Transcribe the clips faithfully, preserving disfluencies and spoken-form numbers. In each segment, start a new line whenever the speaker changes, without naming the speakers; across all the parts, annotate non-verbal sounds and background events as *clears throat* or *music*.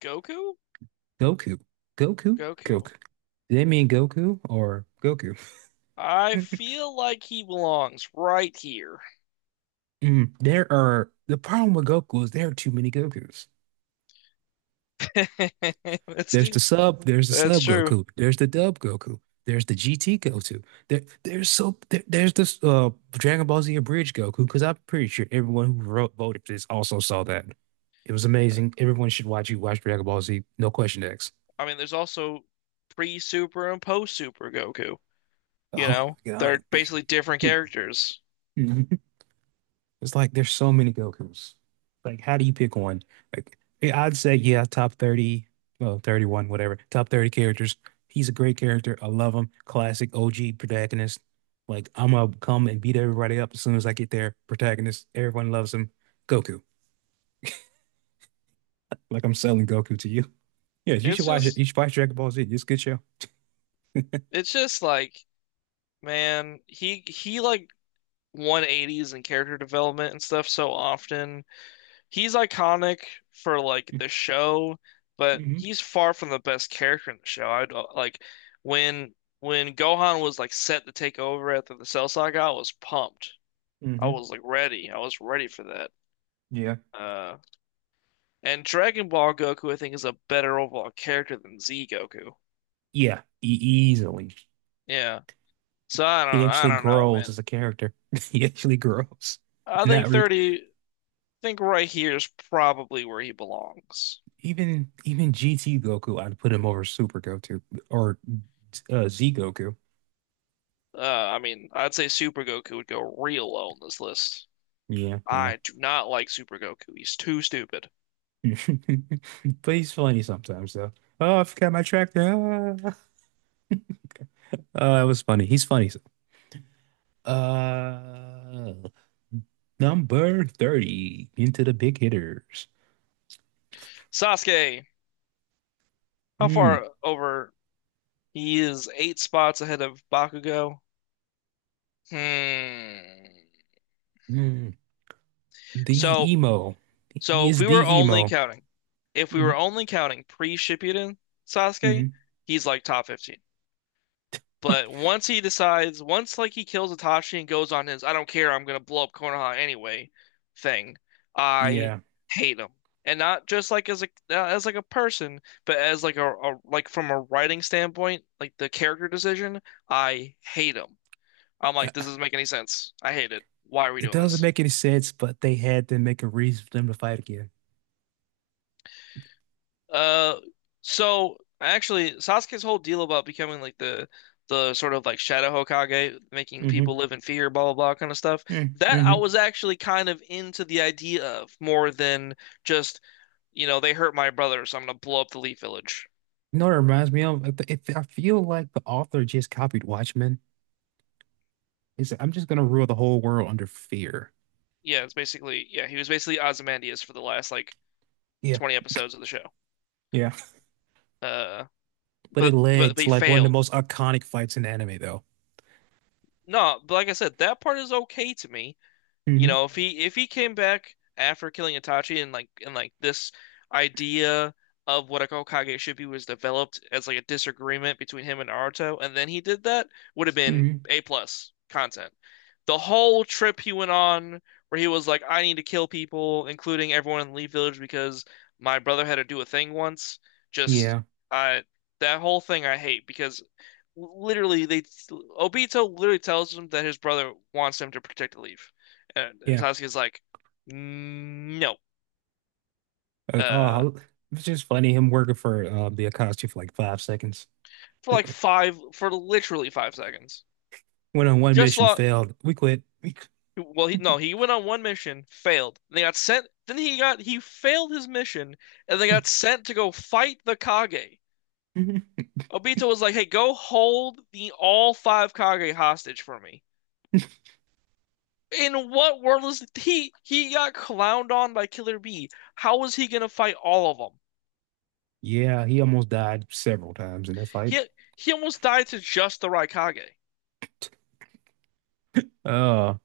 Goku?
Goku. Goku?
Goku.
Goku. Did they mean Goku or Goku?
I
*laughs*
feel like he belongs right here.
Mm, there are the problem with Goku is there are too many Gokus.
*laughs* That's
There's the sub, there's the
that's
sub
true.
Goku, there's the dub Goku, there's the G T Goku. There, there's so there, there's this uh Dragon Ball Z Abridged Goku because I'm pretty sure everyone who wrote, voted for this also saw that. It was amazing. Everyone should watch you watch Dragon Ball Z. No question X.
I mean, there's also pre-Super and post-Super Goku,
*laughs*
you
Oh
know?
my
They're basically different characters.
God. *laughs* It's like there's so many Gokus. Like, how do you pick one? Like, yeah, I'd say, yeah, top thirty, well, thirty-one, whatever, top thirty characters. He's a great character. I love him. Classic O G protagonist. Like, I'm gonna come and beat everybody up as soon as I get there. Protagonist, everyone loves him. Goku. Like, I'm selling Goku to you. *laughs* Yeah, you
It's
should watch it.
just
You should watch Dragon Ball Z. It's a good show.
it's just like, man, he he like one eighties in character development and stuff so often. He's iconic for like the show, but
Hmm.
he's far from the best character in the show. I'd uh, like when when Gohan was like set to take over after the Cell Saga, I was pumped. I
Hmm.
was like ready. I was ready for that.
Yeah.
Uh, and Dragon Ball Goku, I think, is a better overall character than Z Goku.
Yeah, e easily.
Yeah. So I
He
don't I
actually
don't know,
grows
man.
as a character. *laughs* He actually grows.
I
And that
think
re
thirty, I think right here is probably where he belongs.
even even G T Goku, I'd put him over Super Goku or uh, Z Goku.
Uh, I mean, I'd say Super Goku would go real low on this list.
Yeah, yeah.
I do not like Super Goku. He's too stupid.
*laughs* But he's funny sometimes though. Oh, I forgot my track there. Ah. Oh, that was funny. He's funny. Uh, Number thirty into the big hitters.
Sasuke, how
Mm,
far over? He is eight spots ahead of Bakugo. Hmm.
mm. The
So,
emo. He
so if
is
we were
the
only
emo.
counting, if we
Hmm.
were only counting pre-Shippuden Sasuke,
Hmm.
he's like top fifteen. But once he decides, once like he kills Itachi and goes on his "I don't care, I'm gonna blow up Konoha anyway" thing, I
Yeah.
hate him, and not just like as a uh, as like a person, but as like a, a like from a writing standpoint, like the character decision, I hate him. I'm
Uh,
like, this doesn't make any sense. I hate it. Why are we
it
doing
doesn't
this?
make any sense, but they had to make a reason for them to fight again.
Uh, so actually, Sasuke's whole deal about becoming like the the sort of like Shadow Hokage, making people
Mm-hmm.
live in fear, blah blah blah, kind of stuff. That I
Mm-hmm.
was actually kind of into the idea of more than just, you know, they hurt my brother, so I'm gonna blow up the Leaf Village.
You know what it reminds me of? It, it- I feel like the author just copied Watchmen. It's I'm just gonna rule the whole world under fear.
Yeah, it's basically yeah, he was basically Ozymandias for the last like
Yeah,
twenty episodes of the show.
yeah.
Uh,
But it
but but,
led
but he
to like one of the
failed.
most iconic fights in anime, though.
No, but like I said, that part is okay to me. You
Hmm.
know, if he if he came back after killing Itachi and like and like this idea of what a Hokage should be was developed as like a disagreement between him and Naruto, and then he did that, would have been
Hmm.
A plus content. The whole trip he went on where he was like, I need to kill people, including everyone in the Leaf Village because my brother had to do a thing once, just
Yeah,
I that whole thing I hate because literally they Obito literally tells him that his brother wants him to protect the leaf, and, and
yeah.
Sasuke's like, no,
Uh,
uh,
oh, it's just funny him working for uh, the Akatsuki for like five seconds.
for like
Went
five for literally five seconds.
on one
Just
mission,
long.
failed. We quit. We qu-
Well he no he went on one mission, failed. They got sent. Then he got he failed his mission, and they got sent to go fight the Kage.
Mhm.
Obito was like, "Hey, go hold the all five Kage hostage for me." In what world is he? He got clowned on by Killer B. How was he gonna fight all of them?
*laughs* Yeah, he almost died several times in that fight.
He he almost died to just the Raikage.
Oh,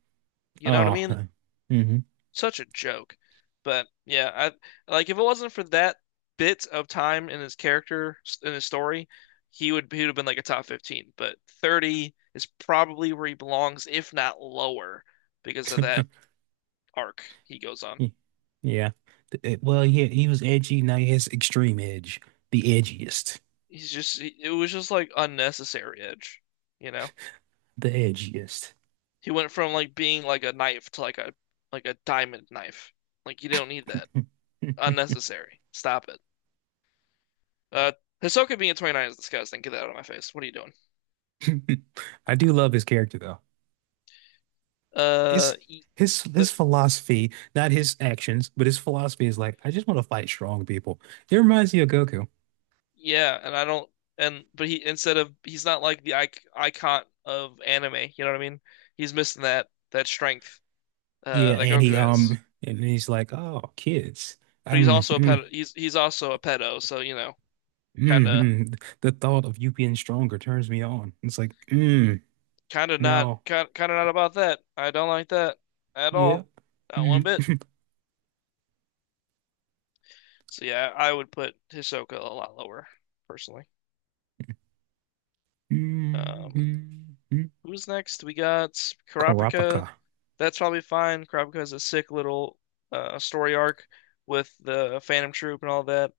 You know what I mean?
oh. *laughs* hmm.
Such a joke. But yeah, I like if it wasn't for that bit of time in his character in his story, he would he would have been like a top fifteen, but thirty is probably where he belongs, if not lower, because of that arc he goes on.
Y- Yeah. Th- uh, Well, yeah, he was edgy. Now he has extreme edge. The edgiest.
He's just it was just like unnecessary edge, you know?
The edgiest.
He went from like being like a knife to like a like a diamond knife. Like you don't need that. Unnecessary. Stop it. Uh, Hisoka being a twenty-nine is disgusting. Get that out of my face. What are you doing?
*laughs* I do love his character though. His
Uh, he-
his
the,
his philosophy, not his actions, but his philosophy is like, I just want to fight strong people. It reminds me of Goku.
yeah, and I don't and but he instead of he's not like the icon of anime. You know what I mean? He's missing that that strength uh
Yeah,
that
and he
Goku has.
um and he's like, oh, kids.
But he's
Um
also a
mm,
pedo. He's he's also a pedo. So you know, kind
mm,
of
mm. The thought of you being stronger turns me on. It's like, mm,
kind of not
no.
kind kind of not about that. I don't like that at
Yep.
all. Not one bit.
Mm,
So yeah, I would put Hisoka a lot lower, personally.
mm,
Um,
mm, mm.
who's next? We got Kurapika.
Kurapika.
That's probably fine. Kurapika has a sick little uh, story arc with the Phantom Troop and all that.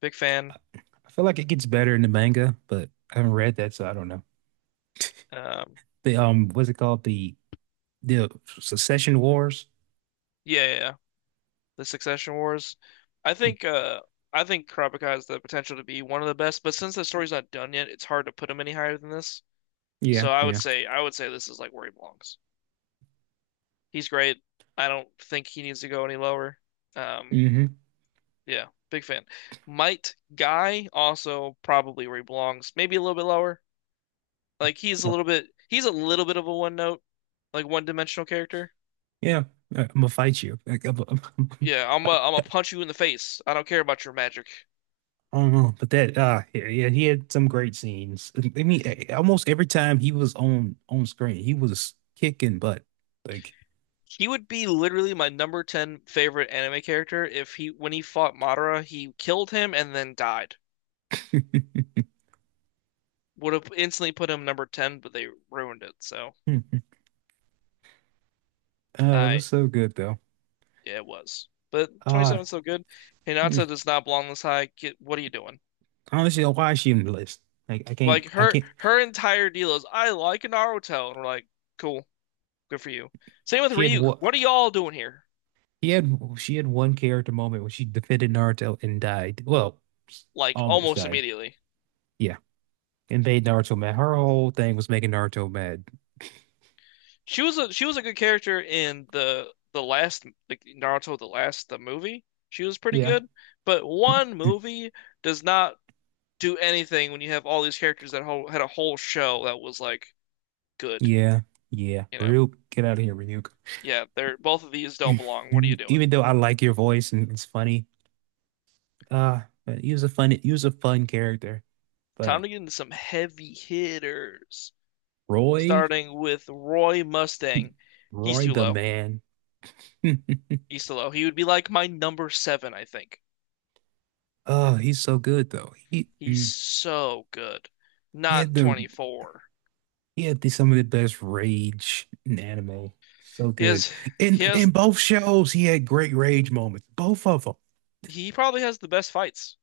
Big fan.
I feel like it gets better in the manga, but I haven't read that, so I don't know.
Um,
The um, what's it called? The the Secession Wars.
yeah, yeah, yeah. The Succession Wars. I think uh, I think Kurapika has the potential to be one of the best, but since the story's not done yet, it's hard to put him any higher than this.
Yeah,
So I would
yeah.
say I would say this is like where he belongs. He's great. I don't think he needs to go any lower. Um,
Mm-hmm.
Yeah, big fan. Might Guy also probably where he belongs. Maybe a little bit lower. Like he's a
Well,
little bit he's a little bit of a one note, like one dimensional character.
yeah. I'm gonna fight you. *laughs* Like, I'm- I'm-
Yeah, I'm a, am a punch you in the face. I don't care about your magic.
I don't know, but that uh, yeah, yeah, he had some great scenes. I mean, eh, almost every time he was on on screen, he was kicking butt. Like,
He would be literally my number ten favorite anime character if he when he fought Madara, he killed him and then died. Would have instantly put him number ten, but they ruined it. So,
hmm. Uh, it
I
was so good though.
yeah, it was. But
Uh,
twenty-seven is still good. Hinata
hmm.
does not belong this high. Get what are you doing?
I honestly, don't know why is she on the list? Like, I can't,
Like
I
her
can't.
her entire deal is I like Naruto, and we're like, cool, good for you. Same with
She had
Ryuk.
what?
What are y'all doing here?
He had she had one character moment when she defended Naruto and died. Well,
Like
almost
almost
died.
immediately.
Yeah, and made Naruto mad. Her whole thing was making Naruto mad.
She was a she was a good character in the the last like Naruto the last the movie. She was pretty
Yeah,
good, but
yeah,
one movie does not do anything when you have all these characters that whole, had a whole show that was like good,
yeah. Yeah.
you know.
Ryuk, get out of here, Ryuk.
Yeah, they're both of these don't belong. What are you
*clears throat*
doing?
Even though I like your voice and it's funny, uh, but he was a fun he was a fun character.
Time
But
to get into some heavy hitters.
Roy,
Starting with Roy Mustang.
*laughs*
He's
Roy
too
the
low.
man. *laughs*
He's too low. He would be like my number seven, I think.
Oh, he's so good though. He
He's
mm,
so good.
he had
Not
the
twenty-four.
He had the, some of the best rage in anime. So
He
good.
has
In
he
in
has
both shows, he had great rage moments. Both of them.
he probably has the best fights,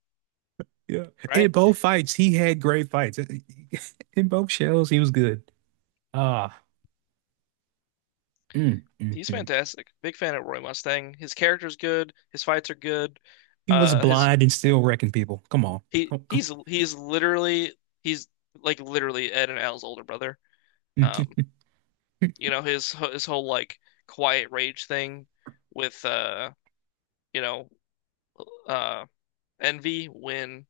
Yeah.
right?
In both fights, he had great fights. *laughs* In both shows, he was good. Ah, mm, mm,
He's
mm.
fantastic. Big fan of Roy Mustang. His character's good. His fights are good.
He was
Uh, his
blind and still wrecking people. Come on.
he
Come, come.
he's he's literally he's like literally Ed and Al's older brother.
*laughs*
Um,
Mhm.
you know his his whole like quiet rage thing with uh you know uh Envy when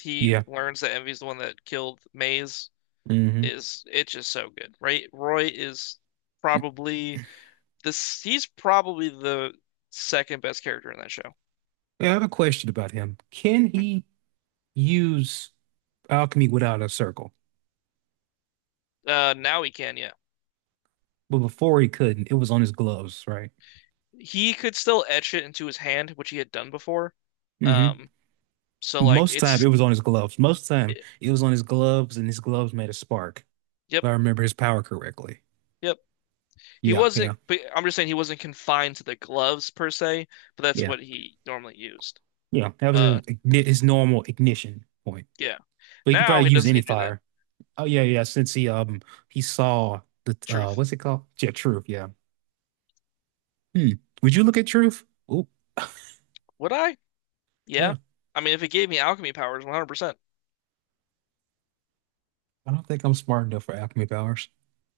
he
Yeah.
learns that Envy's the one that killed Maze
Hmm.
is it's just so good, right? Roy is probably this he's probably the second best character in that show.
I have a question about him. Can he use alchemy without a circle?
Uh now he can, yeah.
But before he couldn't, it was on his gloves, right?
He could still etch it into his hand, which he had done before.
Hmm.
Um, so like
Most time it
it's
was on his gloves. Most time
it-
it was on his gloves, and his gloves made a spark, if
yep,
I remember his power correctly.
yep. He
Yeah, yeah,
wasn't but I'm just saying he wasn't confined to the gloves per se, but that's
yeah,
what he normally used.
yeah. That was his,
Uh
igni- his normal ignition point.
yeah.
But he could
Now
probably
he
use
doesn't
any
need to do that.
fire. Oh yeah, yeah. Since he um he saw the uh
Truth.
what's it called? Yeah, truth. Yeah. Hmm. Would you look at truth? Oh
Would I? Yeah.
yeah.
I mean, if it gave me alchemy powers, one hundred percent.
I don't think I'm smart enough for alchemy powers.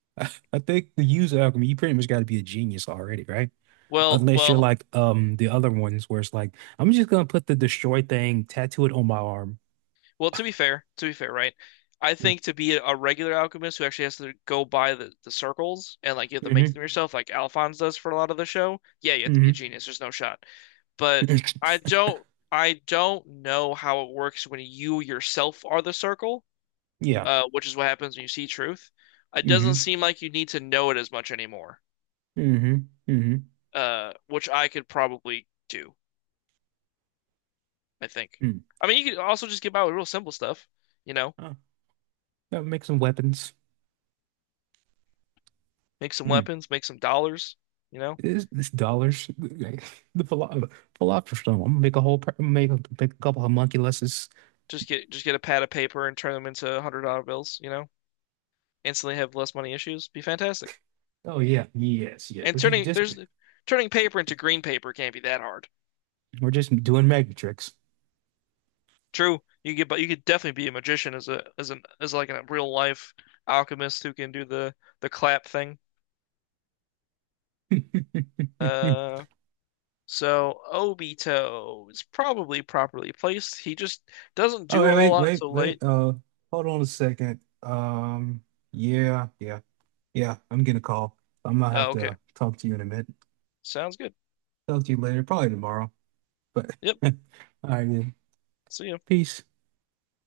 *laughs* I think to use alchemy, you pretty much got to be a genius already, right?
Well,
Unless you're
well,
like um the other ones where it's like, I'm just gonna put the destroy thing, tattoo it on my arm.
well, to be fair, to be fair, right? I
Yeah.
think to be a regular alchemist who actually has to go by the, the circles and like you have to make
Mm-hmm.
them yourself, like Alphonse does for a lot of the show, yeah, you have to be
Mm-hmm.
a genius. There's no shot. But I
*coughs*
don't I don't know how it works when you yourself are the circle,
*laughs* Yeah.
uh, which is what happens when you see truth. It doesn't
Mm-hmm.
seem like you need to know it as much anymore,
Mm-hmm. Mm-hmm.
uh, which I could probably do. I think.
Mm.
I mean, you could also just get by with real simple stuff, you know,
Huh. That make some weapons.
make some
Mm.
weapons, make some dollars, you know,
It's, it's dollars. *laughs* The philo philosopher's stone. I'm gonna make a whole per- make a, make a couple homunculuses.
just get just get a pad of paper and turn them into hundred dollar bills, you know, instantly have less money issues. Be fantastic.
Oh yeah. Yes, yes.
And
We're just,
turning
just
there's turning paper into green paper can't be that hard.
we're just doing magic tricks. *laughs*
True, you could get, but you could definitely be a magician as a as an as like a real life alchemist who can do the the clap thing. Uh, so Obito is probably properly placed. He just doesn't
Oh
do a whole
wait, wait,
lot
wait,
until late.
wait. Uh, hold on a second. Um, yeah, yeah. Yeah, I'm gonna call. I'm gonna have
Oh, okay.
to talk to you in a minute.
Sounds good.
Talk to you later, probably tomorrow. But
Yep.
*laughs* all right, then.
See ya.
Peace.